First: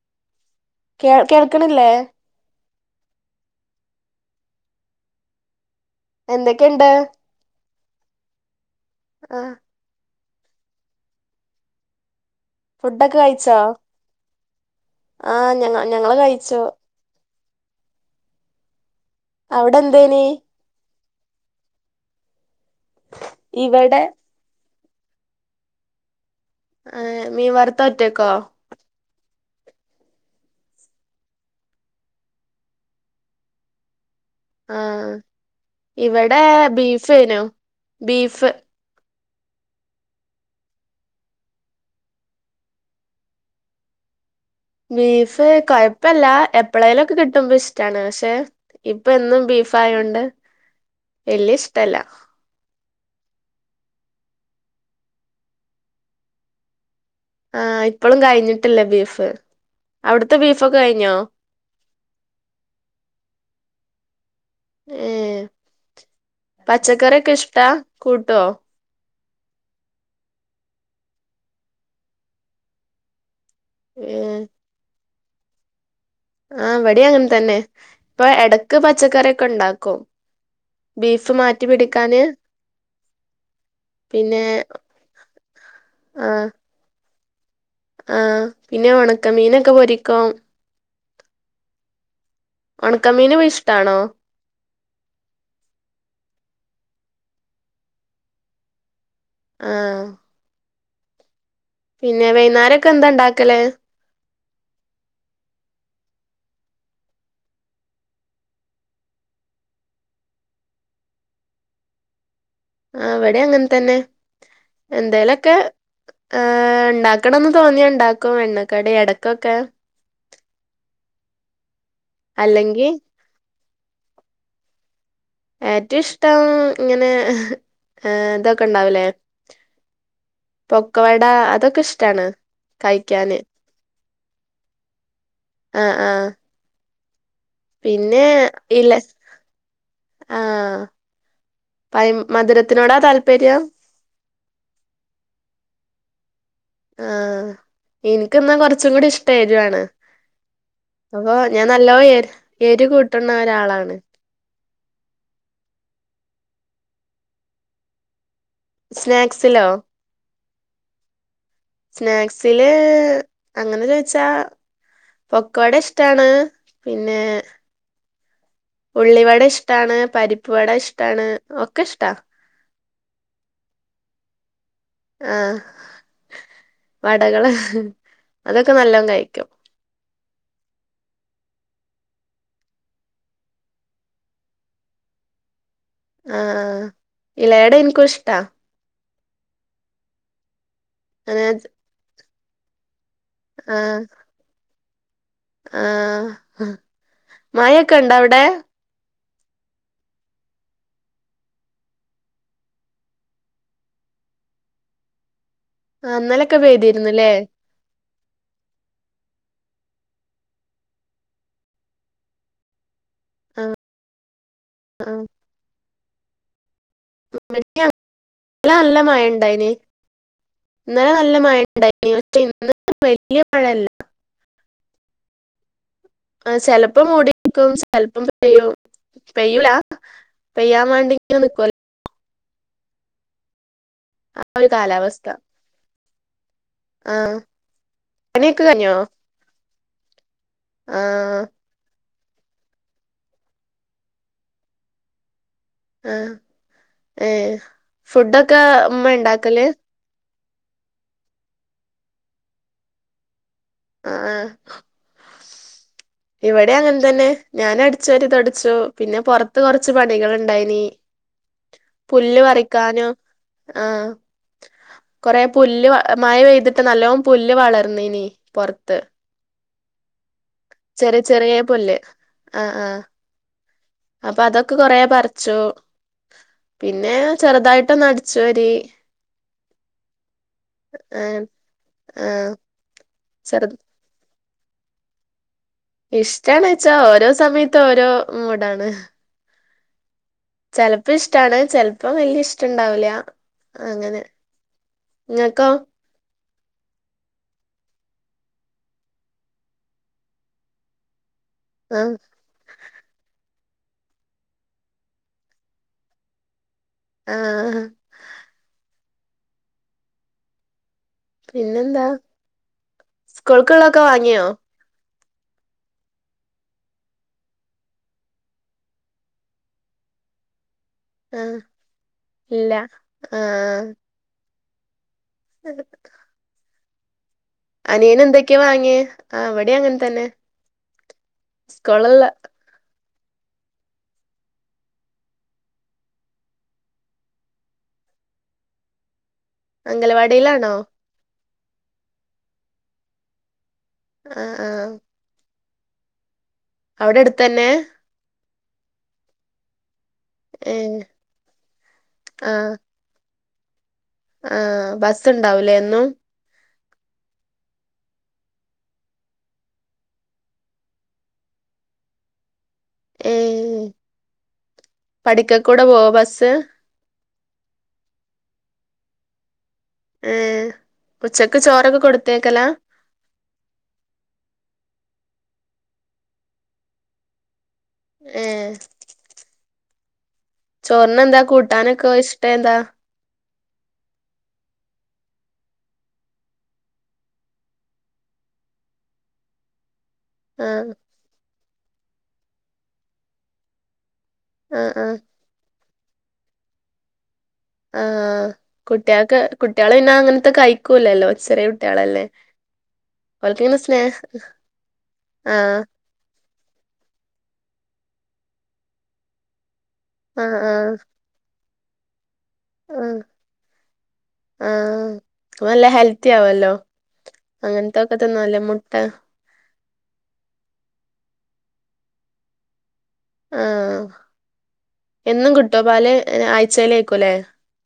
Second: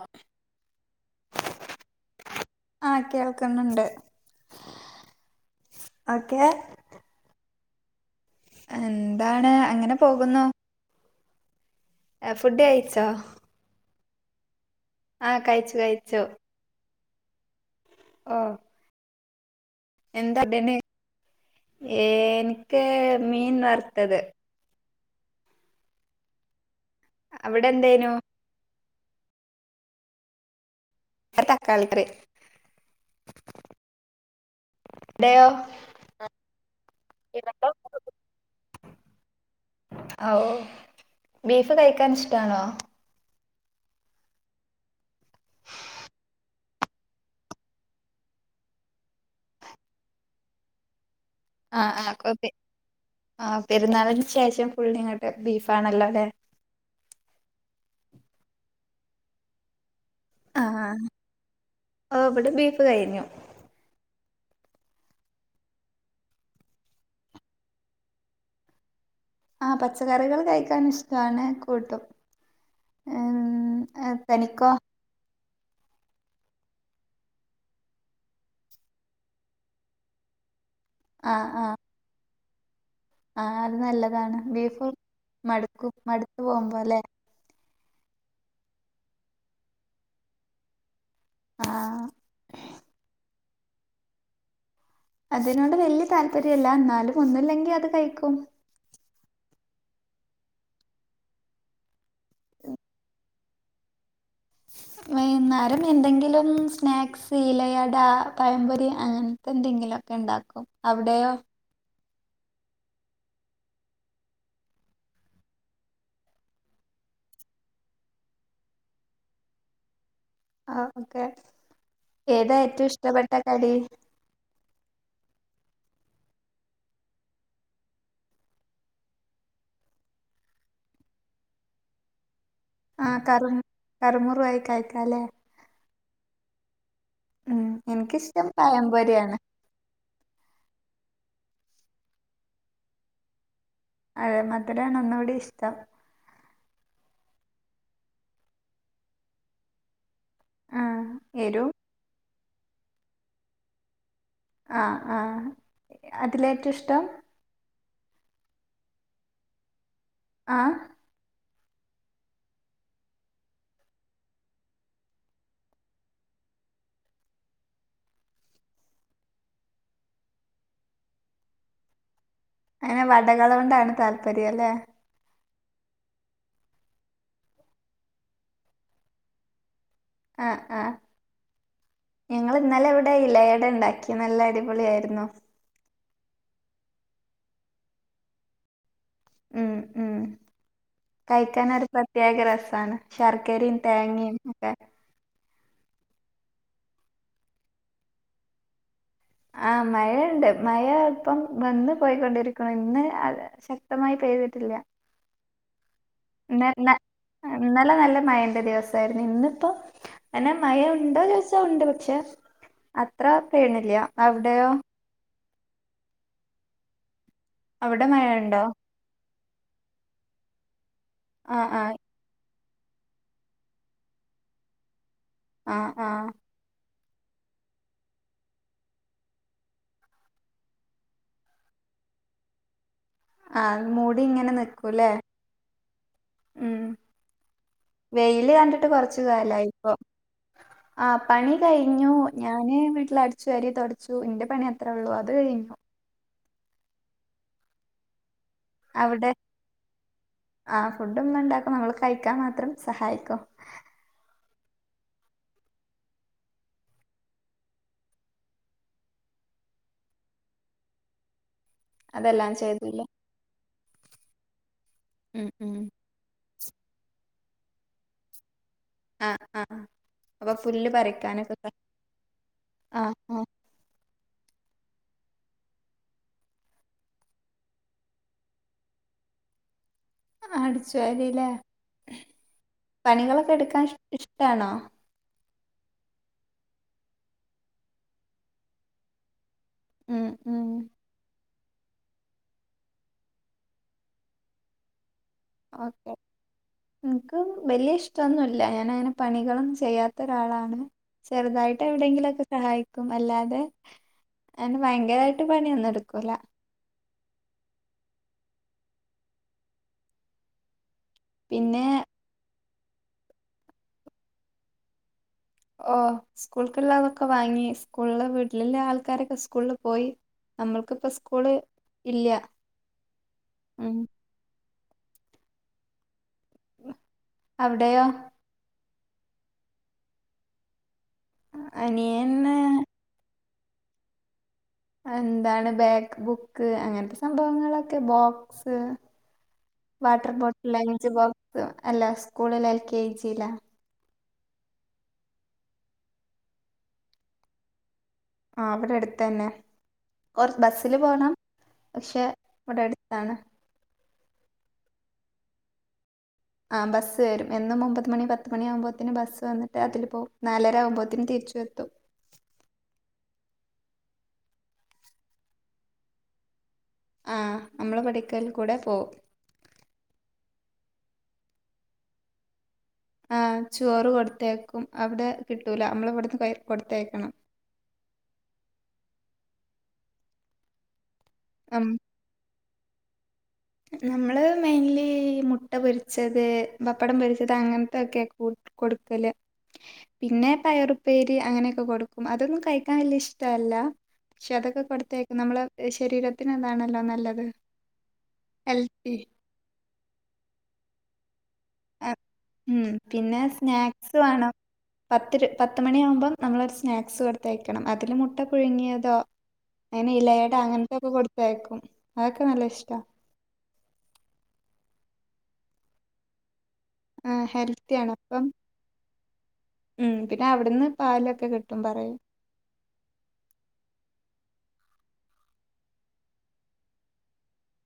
ആഹ് [inaudible] കേൾ കേൾക്കിണില്ലേ? ആ, കേൾക്ണ് ണ്ട്. എന്തെക്കെണ്ട്? ആ എന്താണ് അങ്ങനെ പോകുന്നു. എ, ഫുഡ്കഴിച്ചോ? ചാ... [unintelligible] ആ, ഞങ്ങ ഞങ്ങളൾ കഴിച്ചു. ആ. അവിടെന്ത്‌. എന്താ ബ [unintelligible] ന് എനിക് മീൻ വ ഇവിടെ റുത്തത്. ആ, മീൻ അവിടെ വറുത്തത് എന്തേനു ഒറ്റക്കോ? അ, തക്കാളക്കറി. ആ, ഇവെടെ ബീഫേനും ബീഫ്. ഔ. ബീഫ് കഴിക്കൻ ഇഷ്ടാണോ? ബീഫ് കൊഴപ്പല്ല. എപ്പോളേ ലൊക്കെ കിട്ടുമ്പോ ഇഷ്ടാണ്. പക്ഷേ ഇപ്പ എന്നും ബീഫായോണ്ട് വല്യ ആ, ഇഷ്ടല്ല ആ കൊപ്പി ആ പെരുന്നാളിന് ശേഷം ഫുൾ ഇങ്ങട്ട് ബീഫാണല്ലോ ല്ലേ. ആ, ഇപ്പളും കഴിഞ്ഞിട്ടില്ല ബീഫ്. അവിടു ആഹ് ആഹ് ഓഹ് ഇവിടെ ബീഫ് കഴിഞ്ഞു. ഏഹ് പച്ചക്കറിക്കെഷ്ട്ടാ കൂട്ടോ ആഹ് പച്ചക്കറികൾ കഴിക്കാനിഷ്ട്ടാണ് കൂട്ടും ഏഹ് ഏ ഏഹ് തനിക്കോ ആഹ് വടീം അങ്ങൻതന്നെ പ്പൊ എടക്ക് പച്ചക്കറിക്കെണ്ടാക്കും ബീഫ് ആഹ് ആഹ് മാറ്റിപിടിക്കാന് ആഹ് അത് നല്ലതാണ്. ബീഫ് മടുക്കും. മടുത്ത് ആഹ് പോകുമ്പോലെ ആഹ് പിന്നെ ഒണക്ക മീനൊക്കെ പൊരിക്കും. ആഹ് ഒണക്കമീനും ഇഷ്ട്ടാണോ അതിനോണ്ട് വല്ല്യ താല്പര്യല്ല ന്നാലും ഒന്നുംല്ലെങ്കിൽ അത് കഴിക്കും ആഹ് പിന്നെ വൈന്നാരൊക്കെ ന്താ ണ്ടാക്കല് വൈന്നാരം എന്തെങ്കിലും സ്നാക്സ് ഇലയട പയംപൊരി അങ്ങെൻ ത്തെന്തെങ്കിലോക്കെണ്ടാക്കും അവിടെയോ ആഹ് വിടെ അങ്ങൻതന്നെ എന്തോലൊക്കെ ആഹ് ണ്ടാക്കണംന്ന് തോന്നിയ ണ്ടാക്കും എണ്ണക്കടി എടക്കൊക്കെ ആഹ് ഒക്കെ ഏതാ ഏറ്റം അല്ലെങ്കി ഇഷ്ടപ്പെട്ട കടി ഏറ്റഷ്ടം ഇങ്ങനെ ഏഹ് തൊക്കെ ണ്ടാവുലേ പൊക്കവട അതൊക്കെഷ്ടാണ് ആഹ് കറൂം കറു മുറു ആയി കഴിക്കാലേ ആഹ് ആഹ് ഉം പിന്നെ എനിക്കിഷ്ടം ഇല്ല പഴംപൊരിയാണ് ആഹ് പൈ മധുരത്തിനോടാ താല്പര്യം അതെ മധുരാണ് ഒന്നൂടി ഇഷ്ടം ആഹ് ഇനിക്കെന്നാ കൊറച്ചും കൂടി ഇഷ്ടം എരുവാണ് ആഹ് അപ്പൊ എരു ഞാൻ നല്ലോം എർ എരു കൂട്ടുണ ഒരാളാണ് ആഹ് ആഹ് അതിലേറ്റം ഇഷ്ടം സ്നാക്സിലോ ആഹ് സ്നാക്സില് അങ്ങനെ ചോയിച്ചാ പൊക്കവട ഇഷ്ടാണ് പിന്നെ ഉള്ളിവട ഇഷ്ടാണ് പരിപ്പ് വട ഇഷ്ടാണ് ഒക്കെ ഇഷ്ട്ടാ അങ്ങനെ വടകളെ കൊണ്ടാണ് താല്പര്യം അല്ലെ ആഹ് വടകള് അതൊക്കെ നല്ലോണം കഴിക്കും ആഹ് ആഹ് ഞങ്ങള് ഇന്നലെ ഇവിടെ ഇലയട ഉണ്ടാക്കി നല്ല അടിപൊളിയായിരുന്നു ആഹ് ആഹ് ഇലയട ഇൻക്കും ഇഷ്ടാ ഉം ഉം അങ്ങനെ കഴിക്കാനൊരു പ്രത്യേക രസാണ് ശർക്കരയും ആഹ് തേങ്ങയും ഒക്കെ ആഹ് മഴെക്കെ ഉണ്ടോ അവിടെ ആഹ് മഴയുണ്ട് മഴ ഇപ്പം വന്ന് പോയിക്കൊണ്ടിരിക്ക്ണ് ഇന്ന് അ ശക്തമായി പെയ്തിട്ടില്ല ആഹ് ഇന്നലൊക്കെ ഇന്ന- ഇന്ന- പെയ്തിയിരുന്നു ല്ലേ ഇന്നലെ നല്ല മഴെൻ്റെ ദിവസായിരുന്നു ഇന്നിപ്പോ പിന്നെ മഴ ഉണ്ടോന്ന് ചോദിച്ചാ ഉണ്ട് പക്ഷെ അത്ര ആഹ് പെയ്യണില്ല അവിടെയോ ആഹ് മുറ്റം അവിടെ മഴ ഉണ്ടോ ഇവിടെ നല്ല മഴേണ്ട് ഉണ്ടായിന് ഇന്നലെ നല്ല ആ മഴ ആ ഉണ്ടായി പക്ഷെ ഇന്ന് വലിയ മഴയില്ല ആഹ് ആ ചെലപ്പം മൂടിക്കും ചെലപ്പം പെയ്യും പെയ്യൂല പെയ്യാൻ വേണ്ടി ഇങ്ങനെ നിക്കുവല്ലേ ആ മൂടി ആ ഇങ്ങനെ ഒരു നിക്കൂല്ലേ കാലാവസ്ഥ ഉം ആഹ് വെയില് പണിയൊക്കെ കണ്ടിട്ട് കഴിഞ്ഞോ കൊറച്ച് കാലായി ഇപ്പൊ ആ ആഹ് പണി അത് കഴിഞ്ഞു ഞാന് വീട്ടിൽ അടിച്ചു വാരി തൊടച്ചു എന്റെ പണി അത്രേ ഉള്ളൂ അത് കഴിഞ്ഞു ആഹ് ഏ ഫുഡൊക്കെ ഉമ്മാ ഉണ്ടാക്കല് ആ ഫുഡ് ഉമ്മ ഉണ്ടാക്കും നമ്മള് കഴിക്കാൻ മാത്രം സഹായിക്കും ആഹ് ഇവിടെ അങ്ങനെ തന്നെ ഞാൻ അടിച്ചു വാരി തുടച്ചു പിന്നെ പൊറത്ത് കൊറച്ച് പണികൾ ഉണ്ടായിനി പുല്ല് അതെല്ലാം ചെയ്തൂലേ പറിക്കാനും ആ കൊറെ ഉം ഉം പുല്ല് മഴ പെയ്തിട്ട് നല്ലോണം പുല്ല് വളർന്നീനി പൊറത്ത് ആഹ് ആ അപ്പൊ പുല്ല് ചെറിയ ചെറിയ പറിക്കാനൊക്കെ പുല്ല് ആഹ് ആ അപ്പൊ അതൊക്കെ കൊറേ പറിച്ചൂ പിന്നെ ചെറുതായിട്ടൊന്ന് അടിച്ചു വാരി അടിച്ച് ആഹ് വരില്ലേ ആഹ് പണികളൊക്കെ ചെറു എടുക്കാൻ ഇഷ്ടാണോ ഇഷ്ടാണോ വെച്ചാ ഓരോ സമയത്തും ഓരോ മൂഡാണ് ഉം ഉം ചെലപ്പ ഇഷ്ടാണ് ചെലപ്പ വല്യ ഇഷ്ടം ഇണ്ടാവൂല അങ്ങനെ ഇങ്ങക്കോ ഓക്കെ എനക്ക് വലിയ ഇഷ്ടോന്നൂല്ല ഞാൻ അങ്ങന പണികളും ചെയ്യാത്ത ഒരാളാണ് ചെറുതായിട്ട് ആഹ് എവിടെയെങ്കിലും ഒക്കെ സഹായിക്കും അല്ലാതെ അങ് ഭയങ്കരായിട്ട് പണിയൊന്നും എടുക്കൂല്ല ആഹ് പിന്നെ പിന്നെന്താ സ്കൂൾക്കുള്ളൊക്കെ വാങ്ങിയോ ഓഹ് സ്കൂള്ക്ള്ളതൊക്ക വാങ്ങി സ്കൂൾ വീട്ടില്ള്ള ആൾക്കാരൊക്കെ സ്കൂള് പോയി നമ്മൾക്പ്പ സ്കൂള് ആഹ് ഇല്ല മ്ം ഉ [unintelligible] അവിടെയോ അനിയന് എന്തൊക്കെയാ വാങ്ങിയെ ആഹ് ഇവിടെം അങ്ങനെ തന്നെ സ്കൂളുള്ള അനിയന് എന്താണ് ബാഗ് ബുക്ക് അങ്ങനത്തെ സംഭവങ്ങളൊക്കെ ബോക്സ് വാട്ടർ ബോട്ടിൽ അംഗലവാടിയിലാണോ ലഞ്ച് ബോക്സ് അല്ല സ്കൂളില് എൽ കെ ജി ലാ ആഹ് ആഹ് അവിടെ അട്ത്തന്നെ ആഹ് ഇവിടെ അട്ത്തന്നെ കൊ ബസില് ഏഹ് പോണം പക്ഷെ ആഹ് ഇവിടെ അട് എന്താണ് ആഹ് ബസ് ണ്ടാവൂലേ എന്നും ആഹ് ബസ് വരും എന്നും ഒമ്പത് മണി പത്ത് മണി ആകുമ്പോത്തിന് ബസ് വന്നിട്ട് അതില് പോവും നാലര ആവുമ്പോത്തിന് തിരിച്ചെത്തും ഏഹ് പഠിക്കക്കൂടെ പോവോ ബസ്സ് ആ നമ്മളെ പഠിക്കൽ കൂടെ പോവും ഉം ഉച്ചക്ക് ചോറൊക്കെ കൊടുത്തയക്കലാ ആ ചോറ് കൊടുത്തയക്കും അവിടെ കിട്ടൂല നമ്മള് ഇവിടുന്ന് കയ്യി കൊടുത്തയക്കണം ഏ ചോറ്നെന്താ ഉം കൂട്ടാനൊക്ക ഓന് ഇഷ്ടേതാ? നമ്മള് മെയിൻലി മുട്ട പൊരിച്ചത് പപ്പടം പൊരിച്ചത് അങ്ങനത്തൊക്ക കൂ കൊടുക്കല് പിന്നെ ആഹ് പയറുപ്പേരി അങ്ങനെയൊക്കെ കൊടുക്കും അതൊന്നും കഴിക്കാൻ വല്യ ഇഷ്ടല്ല പക്ഷെ അതൊക്കെ ആഹ് ആഹ് കൊടുത്തയക്കും നമ്മളെ ശരീരത്തിന് അതാണല്ലോ നല്ലത് ആ ഹെൽത്തി കുട്ട്യേൾക്ക് കുട്ട്യേള് പിന്നെ അങ്ങനത്തെ കഴിക്കൂല്ലല്ലോ ചെറിയ കു ആ ഉം പിന്നെ സ്നേഹ സ്നാക്സ് വാണം പത്തിര് പത്ത് ആഹ് മണിയാമ്പം നമ്മളൊരു സ്നാക്സ് കൊടുത്തയക്കണം അതില് മുട്ട പുഴുങ്ങിയതോ അയ്ന് ഇലയട ആഹ് ആഹ് അങ്ങനത്തെക്കെ കൊടു ത്തയക്കും അതൊക്കെ നല്ല ഇഷ്ട ആ അത് നല്ല ഹെൽത്തി ആവല്ലോ ആ ഹെൽത്തിയാണ് അങ്ങനത്തൊക്കെ അപ്പം തിന്നാല് മുട്ട ഉം പിന്ന അവിടുന്ന് പാലൊക്കെ കിട്ടും പറയും ആ എന്നും കിട്ടോ പാല് ആഴ്ചയിലെക്കുലേ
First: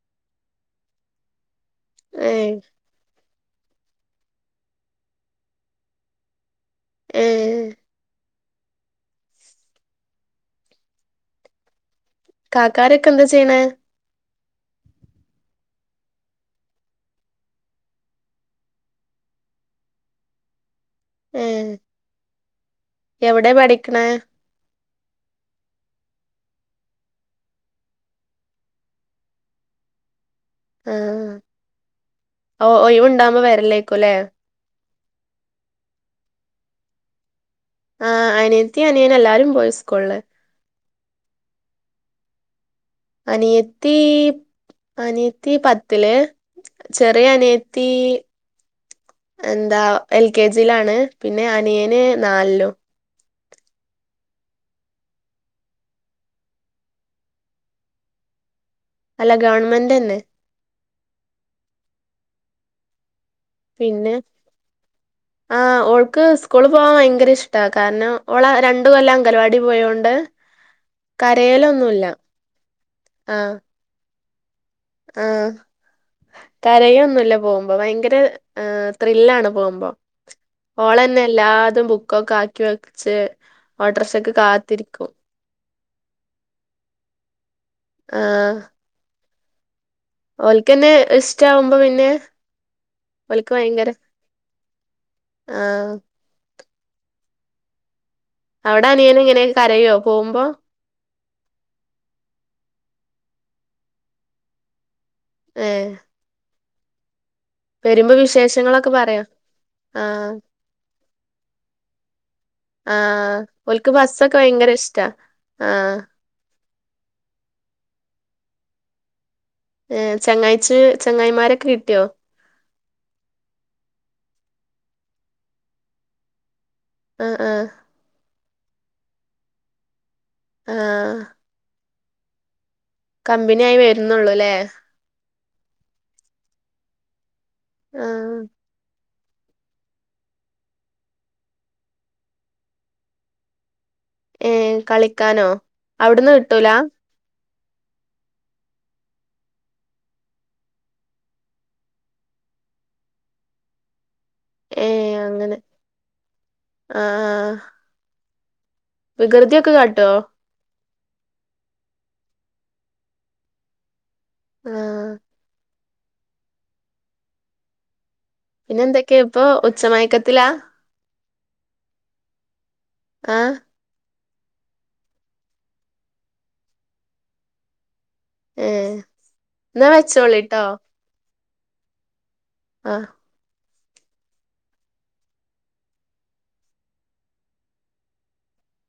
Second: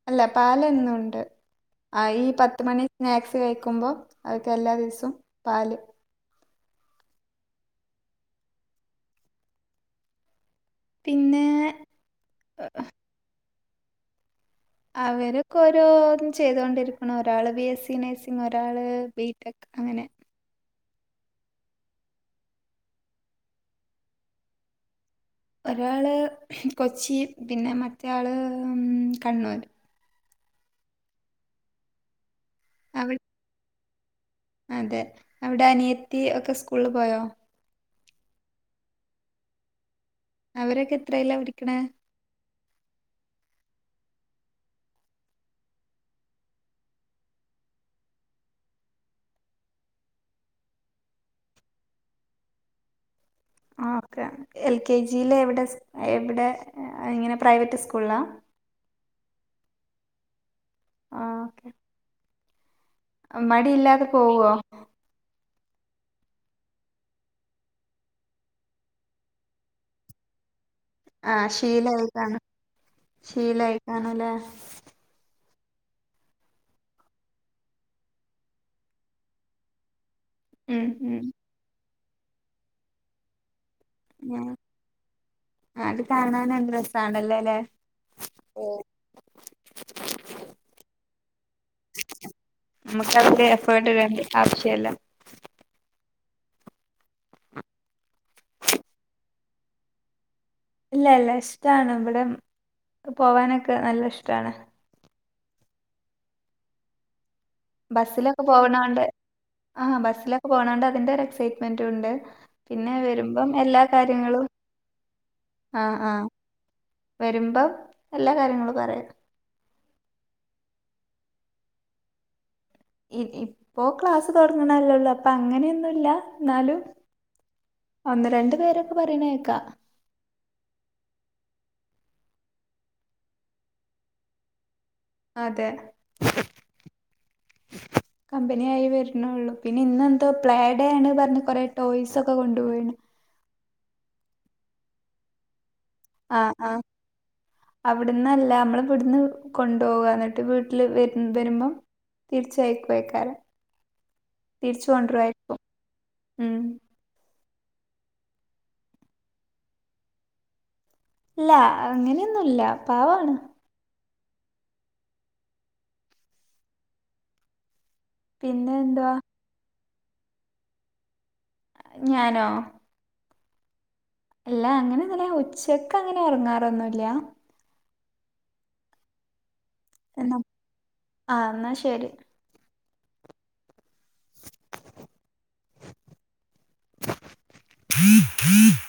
അല്ല പാലെന്നുണ്ട് ആ ഈ ഏഹ് പത്ത്മണി സ്നാക്സ് കഴിക്കുമ്പോ അതിക്ക് എല്ലാ ദിവസോം പാല് ഉം പിന്നെ അഹ് കാക്കാരൊക്കെ എന്താ ചെയ്യണേ? അവരൊക്കെ ഓരോന്നും ചെയ്തോണ്ടിരിക്ണ് ഒരാള് ബി എസ് സി നഴ്സിംഗ് ഒരാള് ബി ടെക് അങ്ങനെ ഏ എവടെ പഠിക്ക്ണേ? ഒരാള് കൊച്ചി പിന്നെ മറ്റയാള് മ്മ് കണ്ണൂർ ഏ ഓ ഒയിവ് അവിടെ ണ്ടാകുമ്പോ വരലേക്കുല്ലേ അതെ അവിടെ അനിയത്തി ഒക്കെ സ്കൂളില് പോയോ? ആ അനിയത്തി അനിയനു എല്ലാരും പോയി സ്കൂളില് അവരൊക്കെ എത്രയിലാ പഠിക്ക്ണെ? അനിയത്തീ അനിയത്തി പത്തില് ചെറിയ അനിയത്തി എന്താ എൽ കെ ജി യിലാണ് പിന്നെ അനിയന് നാലിലും ആ ഓക്കെ എൽ കെ ജില് എവിടെസ് എവിടെ അ ഇങ്ങനെ പ്രൈവറ്റ് സ്കൂളിലാ അല്ല ഗവൺമെന്റന്നെ ആ അ മടിയില്ലാതെ പോവോ? ആ ഓൾക്ക് സ്കൂള് പോകാൻ ഭയങ്കര ഇഷ്ടാ കാരണം ഓള് രണ്ടു കൊല്ലം അങ്കല വാടീ പോയോണ്ട് ആ കരയലൊന്നുല്ല ശീലായിക്കാണും ശീലായിക്കാണും അല്ലേ ആ കരയൊന്നുല്ല പോവൂമ്പൊ ഭയങ്കര ഏ ത്രില്ലാണ് പോവൂമ്പൊ ഉം, ഉം. ഓളന്നെ എല്ലാതും ബുക്കൊക്കെ ആക്കി വെച്ച് ഓട്ടോറിക്ഷക്ക് ഞാൻ- കാത്തിരിക്കും അത് കാണാനെന്തു രസാണല്ലല്ലേ ഉം ഓൽക്കെന്നെ ഇഷ്ടാവും നമുക്കാണെങ്കി എഫേർട്ട് ഭയങ്കര ഇടേണ്ട ആവശ്യല്ല ആഹ് അവിട് അനിയൻ എങ്ങനെ കരയോ പോമ്പോ ഇല്ല ഇല്ല ഇഷ്ടാണ് ഇവിടെ പോവാനൊക്കെ നല്ല ഇഷ്ടാണ് ഏഹ് വരുമ്പോ ബസ്സിലൊക്കെ വിശേഷങ്ങളൊക്കെ പോണണ്ട് പറയോ ആ ബസ്സിലൊക്കെ പോകുന്നോണ്ട് ആഹ് ബസിലൊക്കെ പോകുന്നോണ്ട് അതിന്റെ ഒരു എക്സൈറ്റ്മെന്റ് ഉണ്ട് പിന്നെ ആഹ് വരുമ്പം എല്ലാ ഓൽക്ക് ബസ്സൊക്കെ കാര്യങ്ങളും ഭയങ്കര ഇഷ്ടാ ആഹ് ആഹ് വരുമ്പം എല്ലാ കാര്യങ്ങളും പറയും ഏഹ് ചങ്ങായിച്ച് ചങ്ങായിമാരൊക്കെ കിട്ടിയോ ഇഹ് ഇപ്പോ ക്ലാസ് തുടങ്ങണല്ലേള്ളൂ അപ്പൊ അങ്ങനെയൊന്നുമില്ല എന്നാലും ആഹ് ആഹ് ഒന്ന് രണ്ടു പേരൊക്കെ പറയണ കേക്കാം ആഹ് കമ്പനി ആയി വരുന്നുള്ളൂ ല്ലേ അതെ ആഹ് കമ്പനി ആയി വരും ന്നുള്ളു പിന്നെ ഇന്നെന്തോ പ്ലേ ഡേ ആണെ പറഞ്ഞ് കുറെേ ടോയ്സ് ഒക്കെ കൊണ്ടുപോയീണ് ഏഹ് കളിക്കാനോ അവിടുന്ന് ആഹ് കിട്ടൂല ആഹ് അവിടന്നല്ല അമ്മള് ഇവിടുന്ന് കൊണ്ടു പോവാ എന്നിട്ട് വീട്ടില് വരു വരുമ്പം തീർച്ചയക്കുക്കാരെ ഏ തിരിച്ചു കൊണ്ടരായിരിക്കും ഉം ആഹ് ആഹ് വികൃതി ഒക്കെ കാട്ടോ ഇല്ല അങ്ങനെയൊന്നും ഇല്ല പാവാണ് ആഹ് പിന്നെ എന്തുവാ പിന്നെന്തൊക്കെയാ ഇപ്പ ഉച്ച മയക്കത്തിലാ ഞാനോ ആഹ് അല്ല അങ്ങനൊന്നും ഇല്ല ഉച്ചയ്ക്ക് അങ്ങനെ ഒറങ്ങാറൊന്നും ഇല്ല ഏഹ് എന്നാ വെച്ചോളീട്ടോ ആഹ് എന്നാ ശരി ആഹ് ം ം [unintelligible]